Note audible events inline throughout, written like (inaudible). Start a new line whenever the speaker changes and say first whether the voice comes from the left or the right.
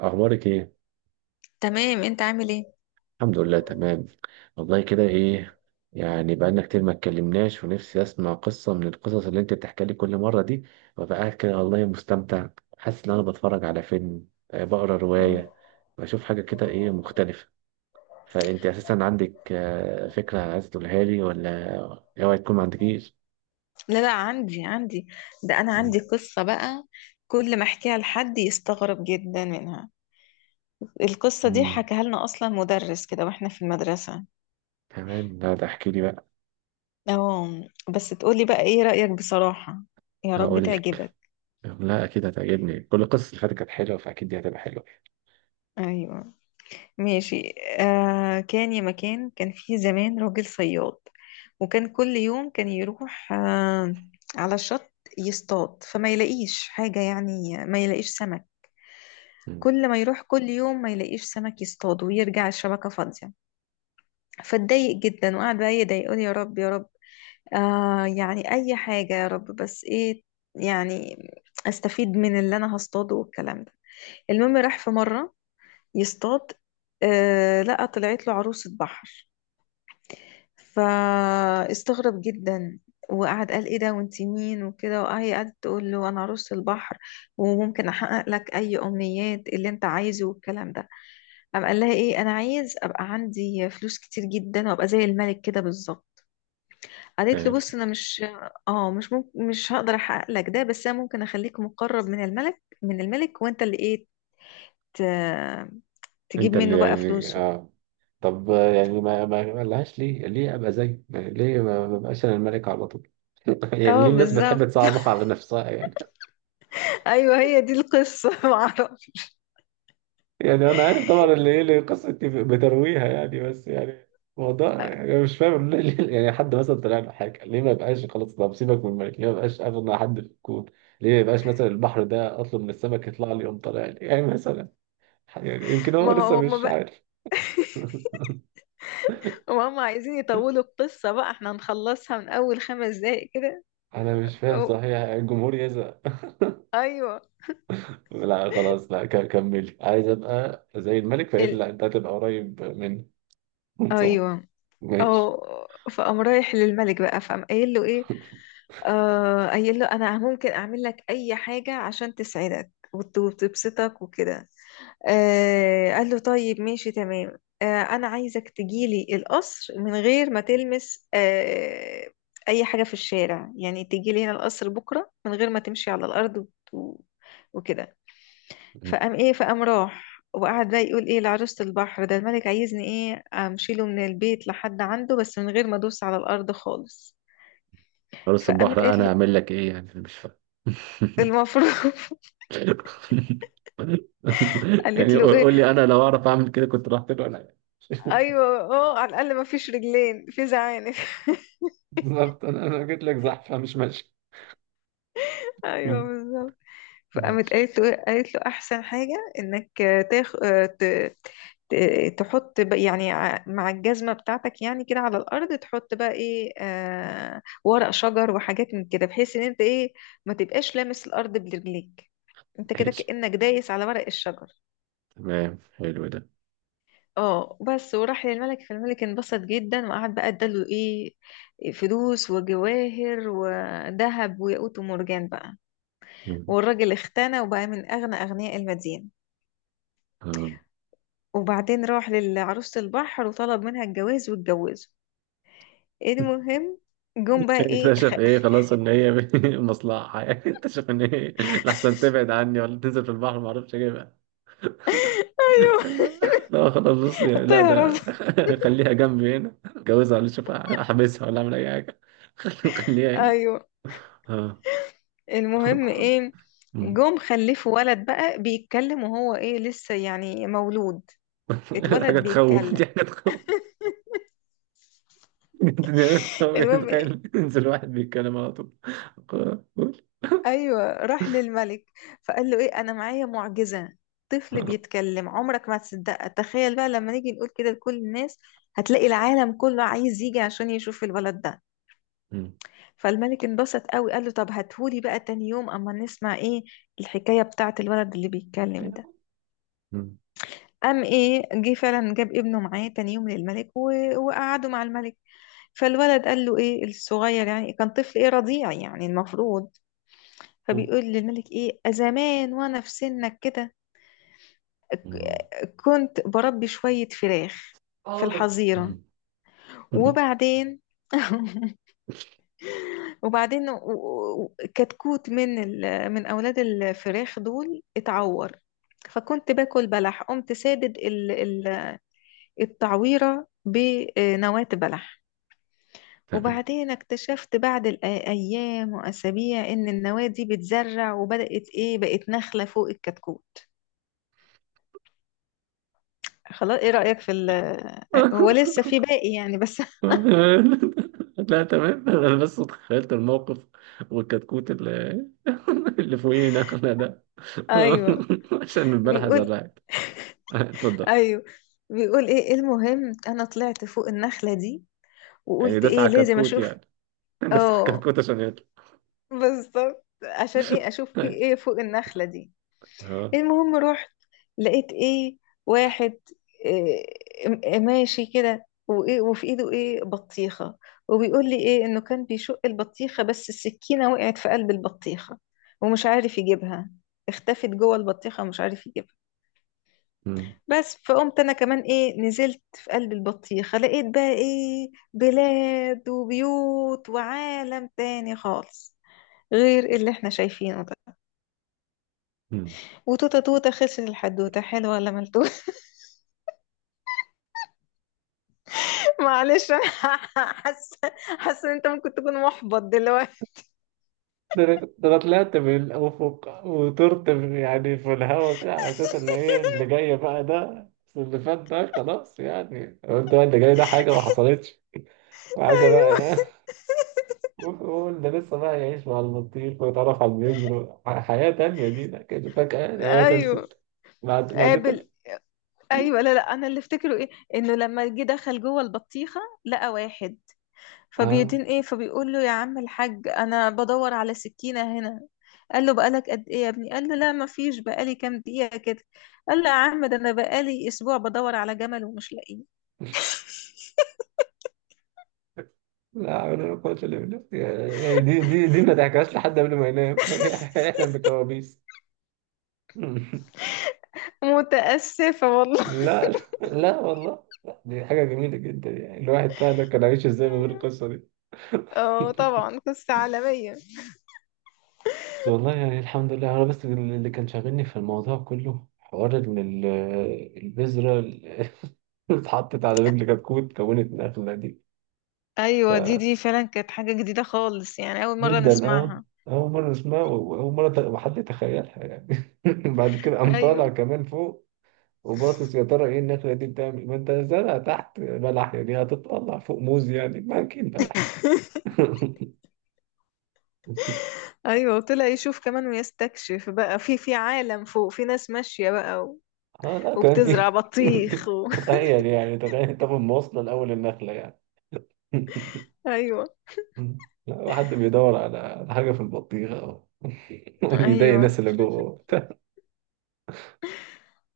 right: اخبارك ايه؟
left: تمام، انت عامل ايه؟
right: الحمد لله، تمام. والله، كده ايه؟ يعني بقالنا كتير ما اتكلمناش، ونفسي اسمع قصه من القصص اللي انت بتحكي لي كل مره دي، وابقى قاعد كده والله مستمتع. حاسس ان انا بتفرج على فيلم، بقرا
left: مم.
right: روايه، بشوف حاجه كده، ايه مختلفه. فانت اساسا عندك، فكره عايز تقولها لي ولا اوعي تكون ما عندكيش.
left: لا لا، عندي. ده انا عندي قصة بقى، كل ما احكيها لحد يستغرب جدا منها. القصة دي
right: امم.
left: حكاها لنا اصلا مدرس كده واحنا في المدرسة.
right: كمان، لا ده احكي لي بقى.
left: اه، بس تقولي بقى ايه رأيك بصراحة؟ يا رب
right: هقول لك
left: تعجبك.
right: لا، اكيد هتعجبني. كل القصص اللي فاتت كانت حلوه، فاكيد دي هتبقى حلوه.
left: ايوه، ماشي. كان يا مكان، كان في زمان راجل صياد، وكان كل يوم كان يروح على الشط يصطاد، فما يلاقيش حاجة، يعني ما يلاقيش سمك. كل ما يروح كل يوم ما يلاقيش سمك يصطاد ويرجع الشبكة فاضية. فاتضايق جدا وقعد بقى يدعي، يقول: يا رب يا رب، يعني أي حاجة يا رب، بس إيه يعني، أستفيد من اللي أنا هصطاده والكلام ده. المهم راح في مرة يصطاد، لقى طلعت له عروسة بحر. فاستغرب جدا وقعد قال: ايه ده وانت مين وكده. وهي قعدت تقول له: انا عروسة البحر، وممكن احقق لك اي امنيات اللي انت عايزه والكلام ده. قام قال لها ايه: انا عايز ابقى عندي فلوس كتير جدا وابقى زي الملك كده بالظبط. قالت له: بص،
right: مم.
left: انا مش... اه مش ممكن، مش هقدر احقق لك ده، بس انا ممكن اخليك مقرب من الملك، وانت اللي ايه ت- تجيب
right: انت اللي
left: منه بقى
right: يعني
left: فلوسه.
right: اه. طب يعني ما لهاش، ليه ابقى زيه؟ يعني ليه ما ببقاش انا الملك على طول؟ (laughs) يعني
left: اه،
right: ليه الناس بتحب
left: بالظبط.
right: تصعبها على نفسها يعني؟
left: ايوه هي دي القصه. (laughs) معرفش.
right: يعني انا عارف طبعا اللي ايه، اللي قصة بترويها يعني، بس يعني موضوع يعني مش فاهم. (laughs) يعني حد مثلا طلع له حاجه، ليه ما يبقاش خلاص؟ طب سيبك من الملك، ليه ما يبقاش اغنى حد في الكون؟ ليه ما يبقاش مثلا البحر ده، اطلب من السمك يطلع لي، يقوم طالع لي يعني مثلا. يعني يمكن هو
left: ما
right: لسه
left: هو
right: مش
left: هم
right: عارف. (laughs)
left: وهم عايزين يطولوا القصة، بقى احنا هنخلصها من أول 5 دقايق كده.
right: انا مش فاهم
left: أو
right: صحيح، الجمهور يزعل.
left: أيوه.
right: لا خلاص، لا، كملي. عايز ابقى زي الملك، فقالت لي
left: ال...
right: لا، انت هتبقى قريب مني. (laughs) صح.
left: أيوه.
right: ماشي.
left: فقام رايح للملك بقى، فقام قايل له إيه، قايل له: أنا ممكن أعمل لك أي حاجة عشان تسعدك وتبسطك وكده. قال له: طيب ماشي تمام، أنا عايزك تجيلي القصر من غير ما تلمس أي حاجة في الشارع، يعني تجيلي هنا القصر بكرة من غير ما تمشي على الأرض وت- وكده. فقام راح وقعد بقى يقول ايه لعروسة البحر: ده الملك عايزني ايه امشي له من البيت لحد عنده، بس من غير ما ادوس على الارض خالص.
right: فارس البحر
left: فقامت
right: بقى،
left: قالت
right: انا
left: له
right: اعمل لك ايه يعني؟ أنا مش فاهم. (laughs)
left: المفروض، (laughs) قالت
right: يعني
left: له
right: قول
left: ايه.
right: قول لي، انا لو اعرف اعمل كده كنت رحت له انا يعني.
left: ايوه اه، على الاقل ما فيش رجلين في زعانف.
right: بالظبط، انا جيت لك زحفه مش ماشي.
left: (laughs) ايوه بالظبط. فقامت
right: ماشي
left: قالت له إيه؟ قالت له: احسن حاجه انك تاخ ت- تحط بقى، يعني مع الجزمه بتاعتك يعني كده على الارض، تحط بقى ايه، ورق شجر وحاجات من كده، بحيث ان انت ايه ما تبقاش لامس الارض برجليك. انت كده
right: ماشي،
left: كانك دايس على ورق الشجر.
right: تمام، حلو ده.
left: اه بس، وراح للملك. فالملك انبسط جدا وقعد بقى اداله ايه: فلوس وجواهر وذهب وياقوت ومرجان بقى.
right: مم.
left: والراجل اختنى وبقى من اغنى اغنياء المدينه.
right: آه.
left: وبعدين راح لعروسة البحر وطلب منها الجواز واتجوزوا. إيه المهم، جم بقى ايه
right: اكتشف ايه؟ خلاص ان هي (laughs) مصلحه يعني، اكتشف ان هي لحسن تبعد عني، ولا تنزل في البحر ما اعرفش اجيبها.
left: (laughs) ايوه،
right: لا (laughs) لا، خلاص، بص يعني، لا
left: تهرب.
right: ده (laughs) خليها جنبي هنا، اتجوزها، ولا اشوف احبسها، ولا اعمل اي حاجه. (laughs) خليها هنا.
left: ايوه
right: اه.
left: المهم ايه،
right: أمم.
left: جم خلفوا ولد بقى بيتكلم، وهو ايه لسه يعني مولود،
right: (laughs)
left: اتولد
right: حاجه تخوف، دي
left: بيتكلم.
right: حاجه تخوف. (laughs)
left: المهم إيه؟
right: تخيل ينزل واحد بيتكلم على طول. (laughs) قول.
left: ايوه راح للملك، فقال له ايه: انا معايا معجزة، طفل بيتكلم عمرك ما هتصدقها، تخيل بقى لما نيجي نقول كده لكل الناس هتلاقي العالم كله عايز يجي عشان يشوف الولد ده.
right: أمم.
left: فالملك انبسط قوي، قال له: طب هاتهولي بقى تاني يوم اما نسمع ايه الحكاية بتاعت الولد اللي بيتكلم ده.
right: أمم.
left: قام ايه جه فعلا جاب ابنه معاه تاني يوم للملك وقعدوا مع الملك. فالولد قال له ايه الصغير، يعني كان طفل ايه رضيع يعني المفروض، فبيقول للملك ايه: زمان وانا في سنك كده
right: أمم.
left: كنت بربي شوية فراخ في
right: حاضر.
left: الحظيرة.
right: أمم.
left: وبعدين (laughs) وبعدين كتكوت من اولاد الفراخ دول اتعور، فكنت باكل بلح، قمت سادد التعويره بنواه بلح.
right: تمام.
left: وبعدين اكتشفت بعد الايام واسابيع ان النواه دي بتزرع، وبدات ايه بقت نخله فوق الكتكوت. خلاص ايه رايك في هو لسه في باقي يعني بس. (laughs)
right: (laughs) لا، تمام، انا بس تخيلت الموقف، والكتكوت اللي (laughs) اللي فوقينا احنا ده
left: ايوه
right: (laughs) عشان البارحة
left: بيقول،
right: زرعت. (laughs) اتفضل.
left: ايوه بيقول ايه، إيه المهم انا طلعت فوق النخله دي،
right: يعني
left: وقلت
right: داس
left: ايه
right: على
left: لازم
right: كتكوت
left: اشوف.
right: يعني؟ (laughs) داس على
left: اه
right: كتكوت عشان يطلع.
left: بالظبط، عشان ايه
right: (laughs)
left: اشوف في
right: ماشي.
left: ايه فوق النخلة دي.
right: اه.
left: المهم رحت لقيت ايه واحد إيه ماشي كده وايه، وفي ايده ايه بطيخة، وبيقول لي ايه انه كان بيشق البطيخة بس السكينة وقعت في قلب البطيخة ومش عارف يجيبها، اختفت جوه البطيخة ومش عارف يجيبها.
right: مم.
left: بس فقمت انا كمان ايه نزلت في قلب البطيخة، لقيت بقى ايه بلاد وبيوت وعالم تاني خالص غير اللي احنا شايفينه ده.
right: مم.
left: وتوتة توتة، خسر الحدوتة حلوة ولا ملتوتة. (laughs) معلش انا، (laughs) حاسة حاسة ان انت ممكن تكون محبط دلوقتي.
right: ده أنا طلعت من الافق وطرت يعني في الهواء كده، على اساس ان
left: (laughs)
right: ايه اللي جاي بقى ده، بس اللي فات ده خلاص يعني، قلت بقى اللي جاي ده حاجه ما حصلتش، وحاجه بقى
left: ايوه،
right: ايه. وقول (laughs) ده لسه بقى يعيش مع البطيخ ويتعرف على البذر، حياه تانية دي، ده كده فجاه هي
left: ايوه،
right: خلصت؟ بعد كل
left: قابل، ايوه، لا، لا، انا اللي افتكره ايه: انه لما جه دخل جوه البطيخه لقى واحد
right: آه.
left: فبيدين ايه، فبيقول له: يا عم الحاج، انا بدور على سكينه هنا. قال له: بقالك قد ايه يا ابني؟ قال له: لا ما فيش، بقالي كام دقيقه كده. قال له: يا عم ده انا بقالي اسبوع بدور على جمل ومش لاقيه.
right: لا حول ولا قوة إلا بالله. يعني دي ما تحكيهاش لحد قبل ما ينام، (laughs) هيحلم بكوابيس. (laughs)
left: متأسفة والله.
right: لا، لا. لا والله، لا، دي حاجة جميلة جدا يعني، الواحد فعلا كان عايش ازاي من غير القصة دي؟
left: (laughs) اه طبعا
right: (laughs)
left: قصة عالمية.
right: بس والله يعني الحمد لله. أنا بس اللي كان شاغلني في الموضوع كله حوار إن البذرة اللي (laughs) اتحطت على رجل كتكوت كونت نخلة دي.
left: ايوه دي فعلا كانت حاجة جديدة خالص، يعني اول مرة
right: جدا اه.
left: نسمعها.
right: اول مره اسمها، واول مره حد يتخيلها يعني. (laughs) بعد كده قام طالع
left: ايوه.
right: كمان فوق، وباصص يا ترى ايه النخله دي بتعمل؟ ما انت زرع تحت بلح يعني، هتطلع فوق موز يعني؟ ما اكيد بلح.
left: (laughs)
right: (laughs)
left: ايوه وطلع يشوف كمان ويستكشف بقى في عالم فوق، في ناس ماشية بقى
right: اه لا، كان في
left: وبتزرع بطيخ
right: (laughs) تخيل يعني، تخيل تاخد مواصله لاول النخله يعني. (laughs)
left: (laughs) ايوه،
right: لا، حد بيدور على حاجه في البطيخه (laughs) وبيضايق
left: ايوه.
right: الناس اللي جوه. (laughs)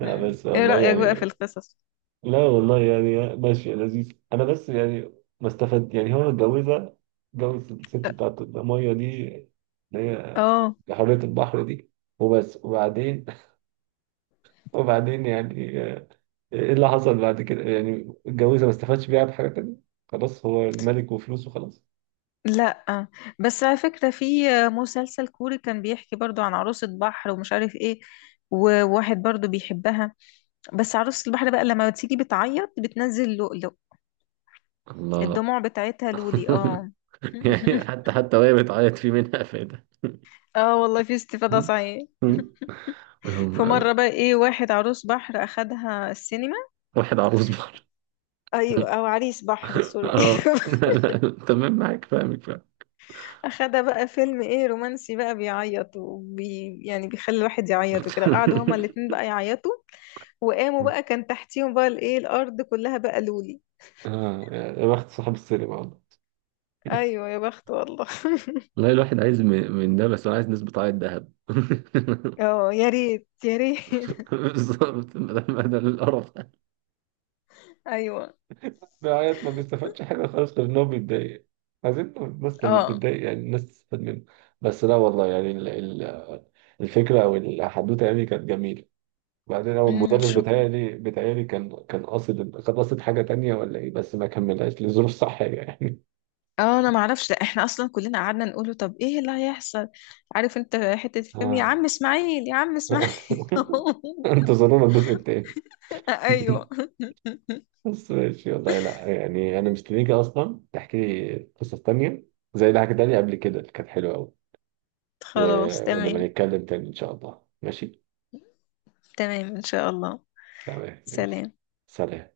right: لا
left: مم.
right: بس
left: ايه
right: والله
left: رأيك بقى في
right: يعني،
left: القصص؟
right: لا والله يعني ماشي، لذيذ. انا بس يعني ما استفدت، يعني هو اتجوزها، اتجوز الست بتاعت الميه دي، اللي هي
left: اه
right: حرية البحر دي، وبس؟ وبعدين (laughs) وبععدين يعني، ايه اللي حصل بعد كده يعني؟ اتجوزها ما استفادش بيها بحاجة تانية، خلاص هو الملك وفلوسه خلاص.
left: لا، بس على فكرة في مسلسل كوري كان بيحكي برضو عن عروسة بحر ومش عارف ايه، وواحد برضو بيحبها، بس عروسة البحر بقى لما بتيجي بتعيط بتنزل لؤلؤ.
right: الله.
left: الدموع بتاعتها لولي، اه.
right: (laughs) يعني
left: (laughs)
right: حتى وهي بتعيط في منها فايدة.
left: اه والله في استفادة
right: مم.
left: صحيح.
right: مم.
left: في مرة
right: (laughs)
left: بقى ايه واحد عروس بحر اخدها السينما.
right: واحد عروس بحر؟
left: ايوه او عريس بحر
right: (laughs)
left: سوري.
right: اه. (laughs) تمام، معاك، فاهمك فاهمك.
left: (laughs) اخدها بقى فيلم ايه رومانسي، بقى بيعيط يعني بيخلي الواحد يعيط وكده، قعدوا هما الاتنين
right: (laughs)
left: بقى يعيطوا، وقاموا بقى كان تحتيهم بقى الايه الارض كلها بقى لولي.
right: آه يا بخت صاحب السينما والله.
left: ايوه يا بخت والله.
right: والله الواحد عايز من ده، بس هو عايز نسبة عائد ذهب.
left: (laughs)
right: (laughs)
left: اه يا ريت يا ريت. (laughs)
right: بالظبط، ما ده القرف ده.
left: ايوه،
right: العيال ما بيستفادش حاجة خالص، غير إن هو بيتضايق. عايزين الناس لما
left: اه.
right: بتتضايق يعني الناس تستفاد منه. بس لا والله يعني الفكرة أو الحدوتة يعني كانت جميلة. بعدين هو
left: أمم،
right: المدرس
left: شكرا.
right: بتهيألي كان قاصد حاجة تانية ولا إيه؟ بس ما كملهاش لظروف صحية يعني. (laughs)
left: اه انا ما اعرفش، ده احنا اصلا كلنا قعدنا نقوله طب ايه اللي هيحصل. عارف انت حتة الفيلم يا
right: آه.
left: عم اسماعيل يا عم اسماعيل.
right: (laughs) انتظرونا الجزء التاني.
left: (laughs)
right: (laughs)
left: ايوه
right: بس ماشي والله، لا يعني انا مستنيك اصلا تحكي لي قصص تانية زي اللي حكيتها لي قبل كده اللي كانت حلوة قوي. و...
left: خلاص
right: ونبقى
left: تمام.
right: نتكلم تاني ان شاء الله، ماشي.
left: تمام ان شاء الله.
right: تمام، يلا.
left: سلام.
right: سلام.